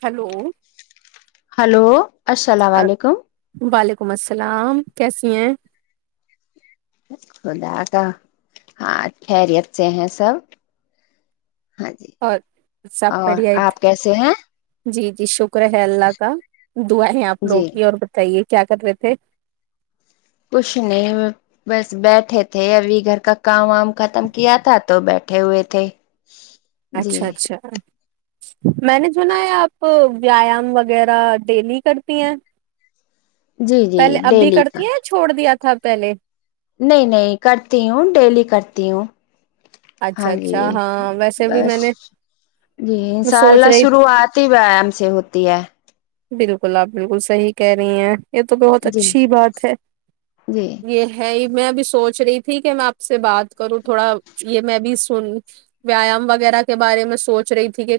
Hello hello السلام علیکم ولیکم السلام کیسی ہیں خدا کا ہاں خیریت سے ہیں سب ہاں جی اور سب اور بڑھیاید آپ کیسے ہیں جی جی شکر ہے اللہ کا دعا ہے آپ جی لوگ کی اور بتائیے کیا کر رہے تھے کچھ نہیں بس بیٹھے تھے ابھی گھر کا کام وام ختم کیا تھا تو بیٹھے ہوئے تھے جی اچھا اچھا میں نے سنا ہے آپ ویایام وغیرہ ڈیلی کرتی ہیں جی جی پہلے ابھی ڈیلی کا کرتی ہیں چھوڑ دیا تھا پہلے نہیں نہیں کرتی ہوں ڈیلی کرتی ہوں اچھا ہاں جی اچھا ہاں ویسے بھی بس میں نے جی ان میں شاء سوچ اللہ رہی شروعات ہی ویام سے ہوتی ہے بالکل آپ بالکل صحیح کہہ رہی ہیں یہ تو بہت جی اچھی بات ہے جی یہ ہے میں اب سوچ رہی تھی کہ میں آپ سے بات کروں تھوڑا یہ میں بھی سن ویایام وغیرہ کے بارے میں سوچ رہی تھی کہ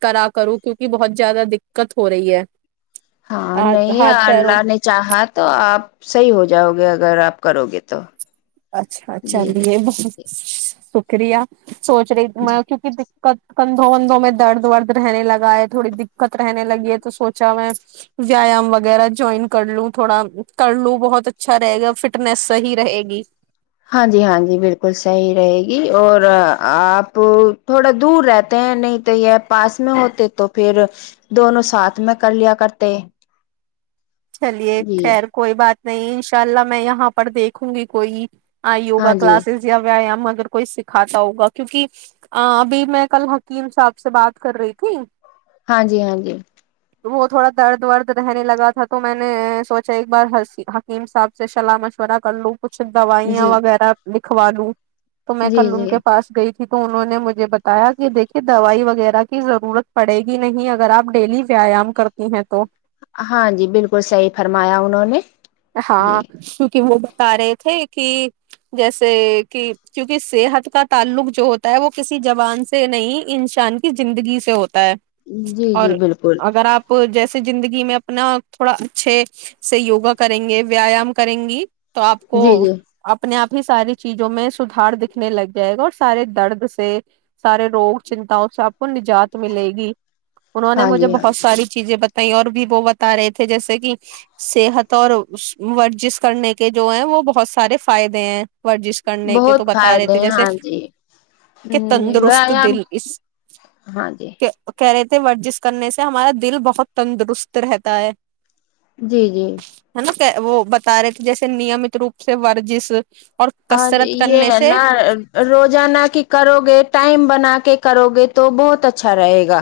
کرا کروں کیوںکہ بہت زیادہ دقت ہو رہی ہے ہاں ہاتھ نہیں ہاتھ پیروں اللہ نے چاہا تو آپ صحیح ہو جاؤ گے اگر آپ کرو گے تو اچھا جی جی چلیے بہت ش کرریہ سوچ رہی م جی کیونکہ کندھوں وندھوں میں درد ورد رہنے لگا ہے تھوڑی دقت رہنے لگی ہے تو سوچا میں ویام وغیرہ جوائن کر لوں تھوڑا کر لوں بہت اچھا رہے گا فٹنیس صحیح رہے گی ہاں جی ہاں جی بالکل صحیح رہے گی اور آپ تھوڑا دور رہتے ہیں نہیں تو یہ پاس میں ہوتے تو پھر دونوں ساتھ میں کر لیا کرتے چلیے جی خیر کوئی بات نہیں انشاء اللہ میں یہاں پر دیکھوں گی کوئی آ ہاں یوا جی کلاسسیا ویاام اگر کوئی سکھاتا ہوگا کیک ابھی میں کل حکیم صاحب سے بات کر رہی تھی ہاں جی ہاں جی تو وہ تھوڑا درد ورد رہنے لگا تھا تو میں نے سوچا ایک بار حکیم صاحب سے سلاح مشورہ کر لوں کچھ دوائیاں جی وغیرہ لکھواو تو میں جی کل ان کے جی پاس گئی ت تو انہوں نے مجھے بتایا کہ دیکھیے دوائی وغیرہ کی ضرورت پڑے گی نہیں اگر آپ ڈیلی ویایام کرتی ہیں تو ہاں جی بالکل صحیح فرمایا انہوں نے جی ہاں س کی وہ بتا رہے تھے کہ جیسے کہ کیونکہ صحت کا تعلق جو ہوتا ہے وہ کسی جوان سے نہیں انسان کی زندگی سے ہوتا جی اور جی بالکل اگر آپ جیسے زندگی میں اپنا تھوڑا اچھے سے یوگا کریں گے ویایام کریں گی تو آپ کو جی جی اپنے آپ ساری چیزوں میں سدار دکھنے لگ جائے گا اور سارے درد سے سارے روگ چنتاؤ سے آپ کو نجات ملے گی انہوں نے ہاں مجھے جی ہاں بہت جی ساری چیزیں بت اور بھی وہ بتا رہے تھے جیسے کہ صحت اور ورزش کرنے کے جو ہیں وہ بہت سارے فائدے ہیں ورزش کرنے کے تو بہت بتا رہے فائدے تھے ہیں جیسے ہاں جی ہ کہ تندرست ویایام دل اس ہاں جی کہہ رہے ورزش کرنے سے ہمارا دل بہت تندرست رہتا ہے جی جی ہے نا وہ بتا رہے تھے جیسے نیمت روپ سے ورزش اور ہاں کسرت یہ کرنے ہے سے نہ روزانہ کہ کرو گے ٹائم بنا کے کرو گے تو بہت اچھا رہے گا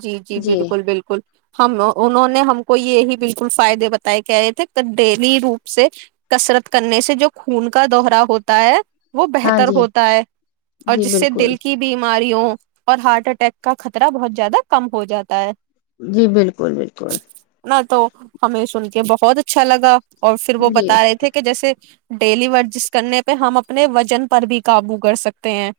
جی جی بالکل بالکل ہم انہوں نے ہم کو یہی بالکل فائدے بتائے کہ رہے تھے ڈیلی روپ سے کسرت کرنے سے جو خون کا دوہرا ہوتا ہے وہ ہاں بہتر جی ہوتا ہے اور جی جس سے بالکل دل کی بھی بیماریوں اور ہارٹ اٹیک کا خطرہ بہت زیادہ کم ہو جاتا ہے جی بالکل بالکل ہاں تو ہمیں یہ سن کے بہت اچھا لگا اور پھر وہ جی بتا رہے تھے کہ جیسے ڈیلی ورزش کرنے پہ ہم اپنے وزن پر بھی قابو کر سکتے ہیں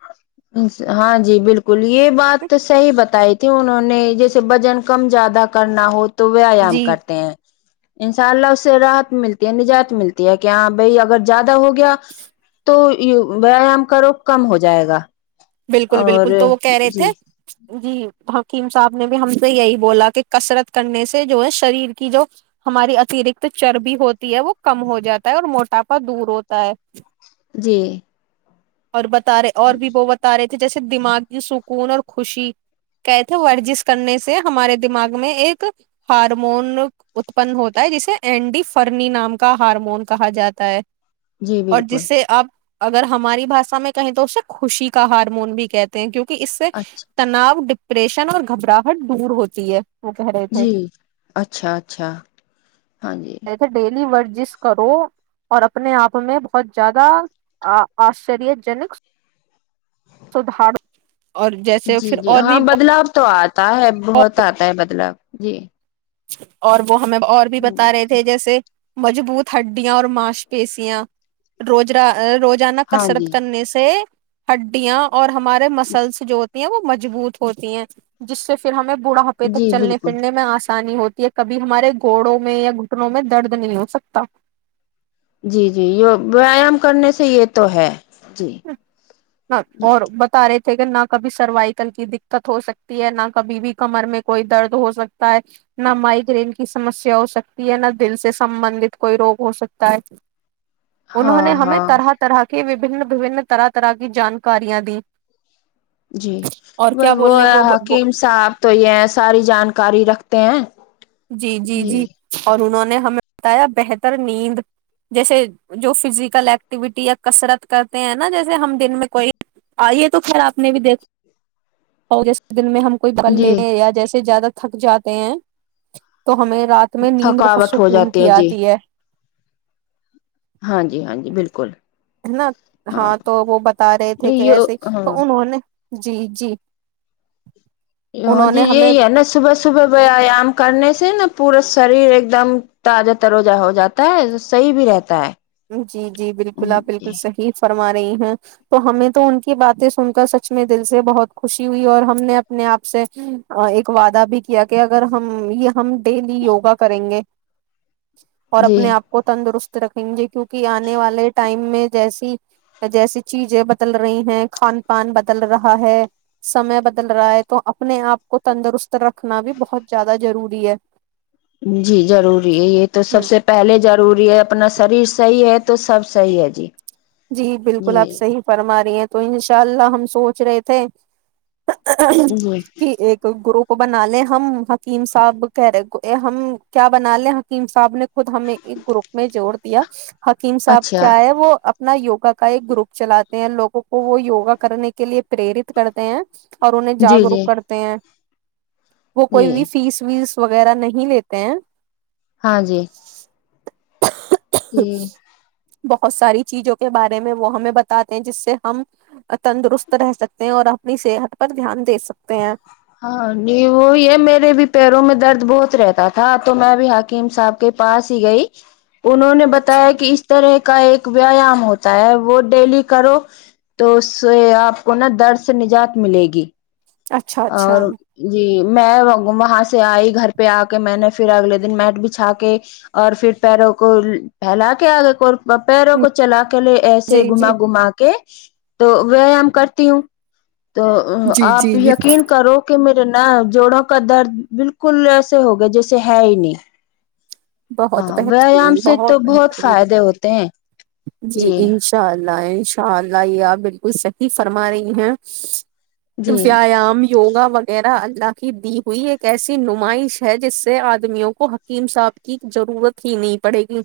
ہاں جی بالکل یہ بات صحی بتائی انہوں نے جیسے وجن کم زیادہ کرنا ہو تو ویایام جی کرتے ہیں انشاء اللہ اس سے راحت ملتی ہے نجات ملتی ہے کہ ہاں بھائی اگر زیادہ ہو گیا تو ویایام کرو کم ہو جائے گا بالکل اور بالکل تو وہ کہہ رہے تھے جی جی کیم صاحب نے بھی ہم سے یہی بولا کہ کثرت کرنے سے جو ہے شریر کی جو ہماری اترکت چربی ہوتی ہے وہ کم ہو جاتا ہے اور موٹاپا دور ہوتا ہے جی اور بتا رہے اور بھی وہ بتا رہے جیسے دماغی سکون اور خوشی کہے تھے ورزش کرنے سے ہمارے دماغ میں ایک ہارمون اتپن ہوتا ہے جسے اینڈی فرنی نام کا ہارمون کہا جاتا ہے جی اور بالکل جس سے آپ اگر ہماری بھاشا میں کہیں تو اسے خوشی کا ہارمون بھی کہتے ہیں کیونکہ کہ اس سے اچھا تناؤ ڈیپریشن اور گھبراہٹ دور ہوتی ہے وہ کہہ رہے تھے جی اچھا اچھا ہاں جی ڈیلی ورزش کرو اور اپنے آپ میں بہت زیادہ آشچری جنک سودھار جی جی ہاں بدلاؤ تو ا تا ہے بہت آتا ہے بدلاو جی اور وہ ہمیں اور بھی بتا رہے تھے جیسے مجبوت ہڈیا اور ماش پیشیاں روجرا رو زانا ہاں کسرت جی کرنے سے ہڈیا اور ہمارے مسلس جو وہ مجبوط ہوتی ہیں جس سے پھر ہمیں بڑھاپے تک جی چلنے بالکل پھرنے میں آنس ہوتی ہے کبھی ہمارے گھوڑوں میں یا گٹنوں میں درد نہیں ہو سکتا جی جی یہ ویایام کرنے سے یہ تو ہے جی اور بتا رہے نہ کبھی سروائکل کی دقت ہو سکتی ہے نہ کبھی بھی کمر میں کوئی درد ہو سکتا ہے نہ مائگرین کی سمسیا ہو سکتی ہے نہ دل سے سبندت کوئی روگ ہو سکتا ہے انہوں نے ہاں ہمیں ہاں طرح طرح بن وبن طرح طرح کی جانکاریاں دی جی اور کیا بس بول وہ رہے ہیں ہے حکیم صاحب تو یہ ساری جانکاری رکھتے ہیں جی جی جی اور انہوں نے نے ہمیں بتایا بہتر نیند جیسے جو فزیکل ایکٹیویٹی یا کسرت کرتے ہیں نا جیسے ہم دن میں کوئی آئیے تو خ آپ نے بھی دیکھ دن میں ہم کوئی بل جی لےنے یا جیسے زیادہ تھک جاتے ہیں تو ہمیں رات میں نیند تھکاوٹ ہو بسکون جاتی کی جی آتی ہے ہاں جی ہاں جی بالکل ہے نا ہاں تو وہ بتا رہے تھے یہ کیسے ہاں تو انہوں نے [unintelligible] جی جی اں انہوں جی نے ہمیں یہی ہے نا صبح صبح ویایام کرنے سے سے نا پورا شریر ایک دم تازہ تروجہ ہو جاتا ہے صحیح بھی رہتا ہے جی جی بالکل آپ جی بالکل صحی فر ما رہی ہیں تو ہمیں تو ان کی باتیں سن کر سچ میں دل سے بہت خوشی ہوئی اور ہم نے اپنے آپ سے ایک وعدہ بھی کیا کہ اگر ہم یہ ہم ڈیلی یوگا کریں گے اور اپنے آپ جی کو تندرست رکھیں گے کیوںکہ آنے والے ٹائم میں جیسی جیسی چیزیں بدل رہی ہیں کھان پان بدل رہا ہے سمے بدل رہا ہے تو اپنے آپ کو تندرست رکھنا بھی بہت زیادہ ضروری ہے جی ضروری ہے یہ تو سب ہ سے پہلے ضروری ہے اپنا شریر صحیح ہے تو سب صحی ہے جی جی بالکل آپ جی صحیح فرما رہی ہیں تو انشاء اللہ ہم سوچ رہے تھے جی کہ ایک گروپ کو بنا لے ہم حکیم صاحب کہہ رہے ہم کیا بنا لیں حکیم صاحب نے خود ہمیں ایک گروپ میں جوڑ دیا حکیم صاحب اچھا کیا ہے وہ نہ یوگا کا ایک گروپ چلاتے ہیں لوگوں کو وہ یوگا کرنے کے لیے پریرت کرتے ہیں اور انہیں جی جاگروک جی کرتے ہیں وہ جی کوئی بھی فیس ویس وغیرہ نہیں لیتے ہیں ہاں جی جی بہت ساری چیزوں کے بارے میں وہ ہمیں بتاتے ہیں جس سے ہم تندرست رہ سکتے ہیں اور اپنی صحت پر دھیان دے سکتے ہیں ہاں نہیں وہی ہے میرے بھی پیروں میں درد بہت رہتا تھا تو میں بھی حکیم صاحب کے پاس ہی گئی انہوں نے بتایا کہ اس طرح کا ایک ویایام ہوتا ہے وہ ڈیلی کرو تو اس سے آپ کو نا درد سے نجات ملے گی اچھا اچھا اور جی میں وہاں سے آئی گھر پہ آ کے میں نے پھر اگلے دن میٹ بچھا کے اور پھر پیروں کو پھیلا کے آگے وپیروں کو چلا کے لے ایسے جی جی گھما گما کے تو ویایام کرتی ہوں تو جی آپ جی ہی جی یقین کرو کہ میر نا جوڑوں کا درد بالکل ایسے ہوگا جیسے ہے ہی نہیں بہت ہاں ویایام بہترین سے تو بہت بہترین فائدے ہوتے ہیں جی انشاء اللہ انشاء اللہ یہ آپ بالکل صحیح فرما رہی ہیں جی ویایام یوگا وغیرہ لااکی دی ہوئی ایک ایسی نمائش ہے جس سے آدمیوں کو حکیم صاف کی ضرورت ہی نہیں پڑے گی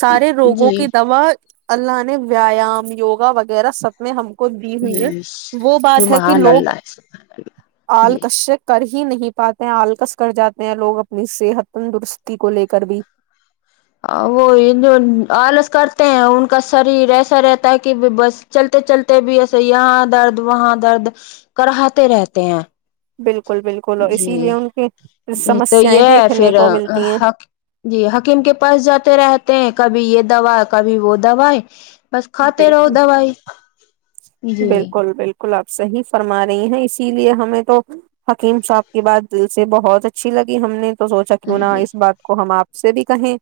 سارے روگوں جی کی دوا اللہ نے ویایام یوگا وغیرہ سب میں ہم کو دی ہوئی ہے جی وہ بات ہے کہ سبحان لوگ اللہ آل جی کش کر ہی ہی نہیں پاتے ہیں آلکس کر جاتے ہیں لوگ اپنی صحت تندرستی کو لے کے کر بھی وہ جو آلس کرتے ہیں ان کا شریر ایسا رہتا ہے کہ بس چلتے چلتے بھی ایسے یہاں درد وہاں درد کراتے رہتے ہیں بالکل بالکل اور جی اسی لیے ان کی ج تو سمسیایں یہ دیکھنے پھر کو ملتی ہیں جی حکیم کے پاس جاتے رہتے ہیں کبھی یہ دوا کبھی وہ دو بس کھاتے رہو بالکل دوائی جی کلب صحی فرما رہی ہیں اسی لیے ہمیں تو حکیم صاحب کی بات دل سے بہت اچھی لگی ہم نے تو سوچا ہاں کیوں نہا جی اس بات کو ہم آپ سے بھی کہیں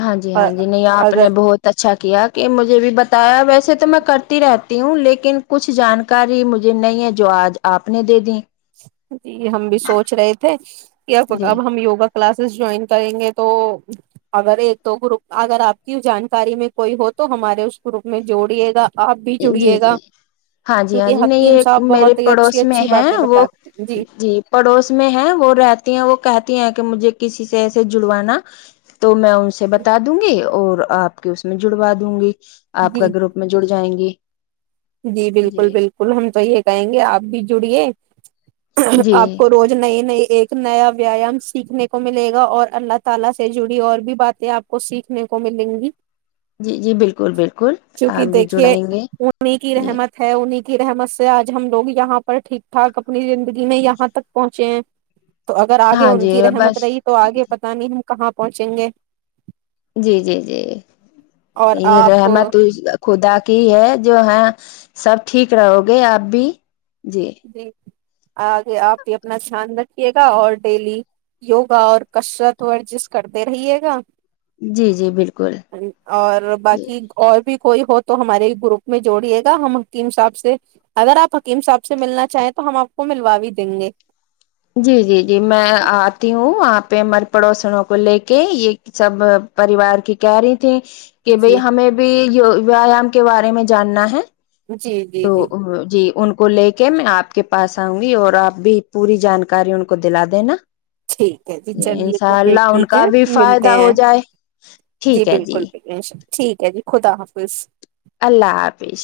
ہاں جی ہاں اور جی نہیں آپ نے اگر بہت اچھا اچھا کیا کہ مجھے بھی بتایا ویسے تو میں کرتی رہتی ہوں لیکن کچھ جانکاری مجھے نہیں ہے جو آج آپ نے دے دییں جی ہم بھی سوچ رہے تھے کہ اب جی اب ہم یوگا کلاسز جوائن کریں گے تو اگر ایک تو گروپ اگر آپ کی جانکاری میں کوئی ہو تو ہمارے اس گروپ میں جوڑیے گا آپ بھی جی جڑیے جی گا ہاں جی ہاں جی کیونکہ نہیں حکیم یہ صاحب میرے بہت ہی اچھی پڑوس میں اچھی ہے باتیں وہ بتاتے ہیں۔ جی پڑوس میں ہے وہ رہتی ہیں وہ کہتے ہیں کہ مجھے کسی سے ایسے جڑوانا تو میں ان سے بتا دوں گی اور آپ کے اس میں جڑوا دوں گی آپ جی کا گروپ میں جڑ جائیں گی جی بالکل بالکل ہم تو یہ کہیں گے آپ بھی جڑیے جی آپ کو روز نئی نئی ایک نیا پیام سیکھنے کو ملے گا اور اللہ تعالا سے جڑی اور بھی باتیں اپ کو سیکھنے کو ملیں گی جی جی بالکل بالکل آ کیونکہ بھی دیکھیے جڑائیں گے کی جی رحمت ہے کی رحمت سے آج ہم لوگ یہاں پر ٹھیک ٹھاک اپنی زندگی میں یہاں تک پہنچے ہیں تو اگر آگے ہاں ان جی کی رحمت بس رہی تو آگے پت نہیں کہاں پہنچیں گے جی جی جی اور یہ آپ رحمت خدا کی ہے جو ہے سب ٹھیک رہو گے آپ بھی جی آگے آپ بھی اپنا دھیان رکھیے گا اور ڈیلی یوگا اور کشرت ورزش کرتے رہیے گا جی جی بالکل اور جی باقی اور بھی کوئی ہو تو ہمارے گروپ میں جوڑیے گا ہم حکیم صاحب سے اگر آپ حکیم صاحب سے ملنا چاہیں تو ہم آپ کو ملوا بھی دیں گے پ مر پڑوسنوں کو لے کے یہ سب پریوار کی کیری تھی کہ بھائی جی ہمیں بھی ویایام کے بارے میں جاننا ہے جی جی جی تو جی ان کو لے کے میں آپ کے پاس آؤں گی اور آپ بھی پوری جانکاری ان کو دلا دینا ٹھیک ہے جی چلیے تو انشاء پھر اللہ ان ٹھیک ہے کا بھی ملتے فائدہ ہو ہیں جائے جی ٹھیک ہے بالکل بالکل ان شاء ال ٹھیک ہے جی خدا حافظ اللہ حافظ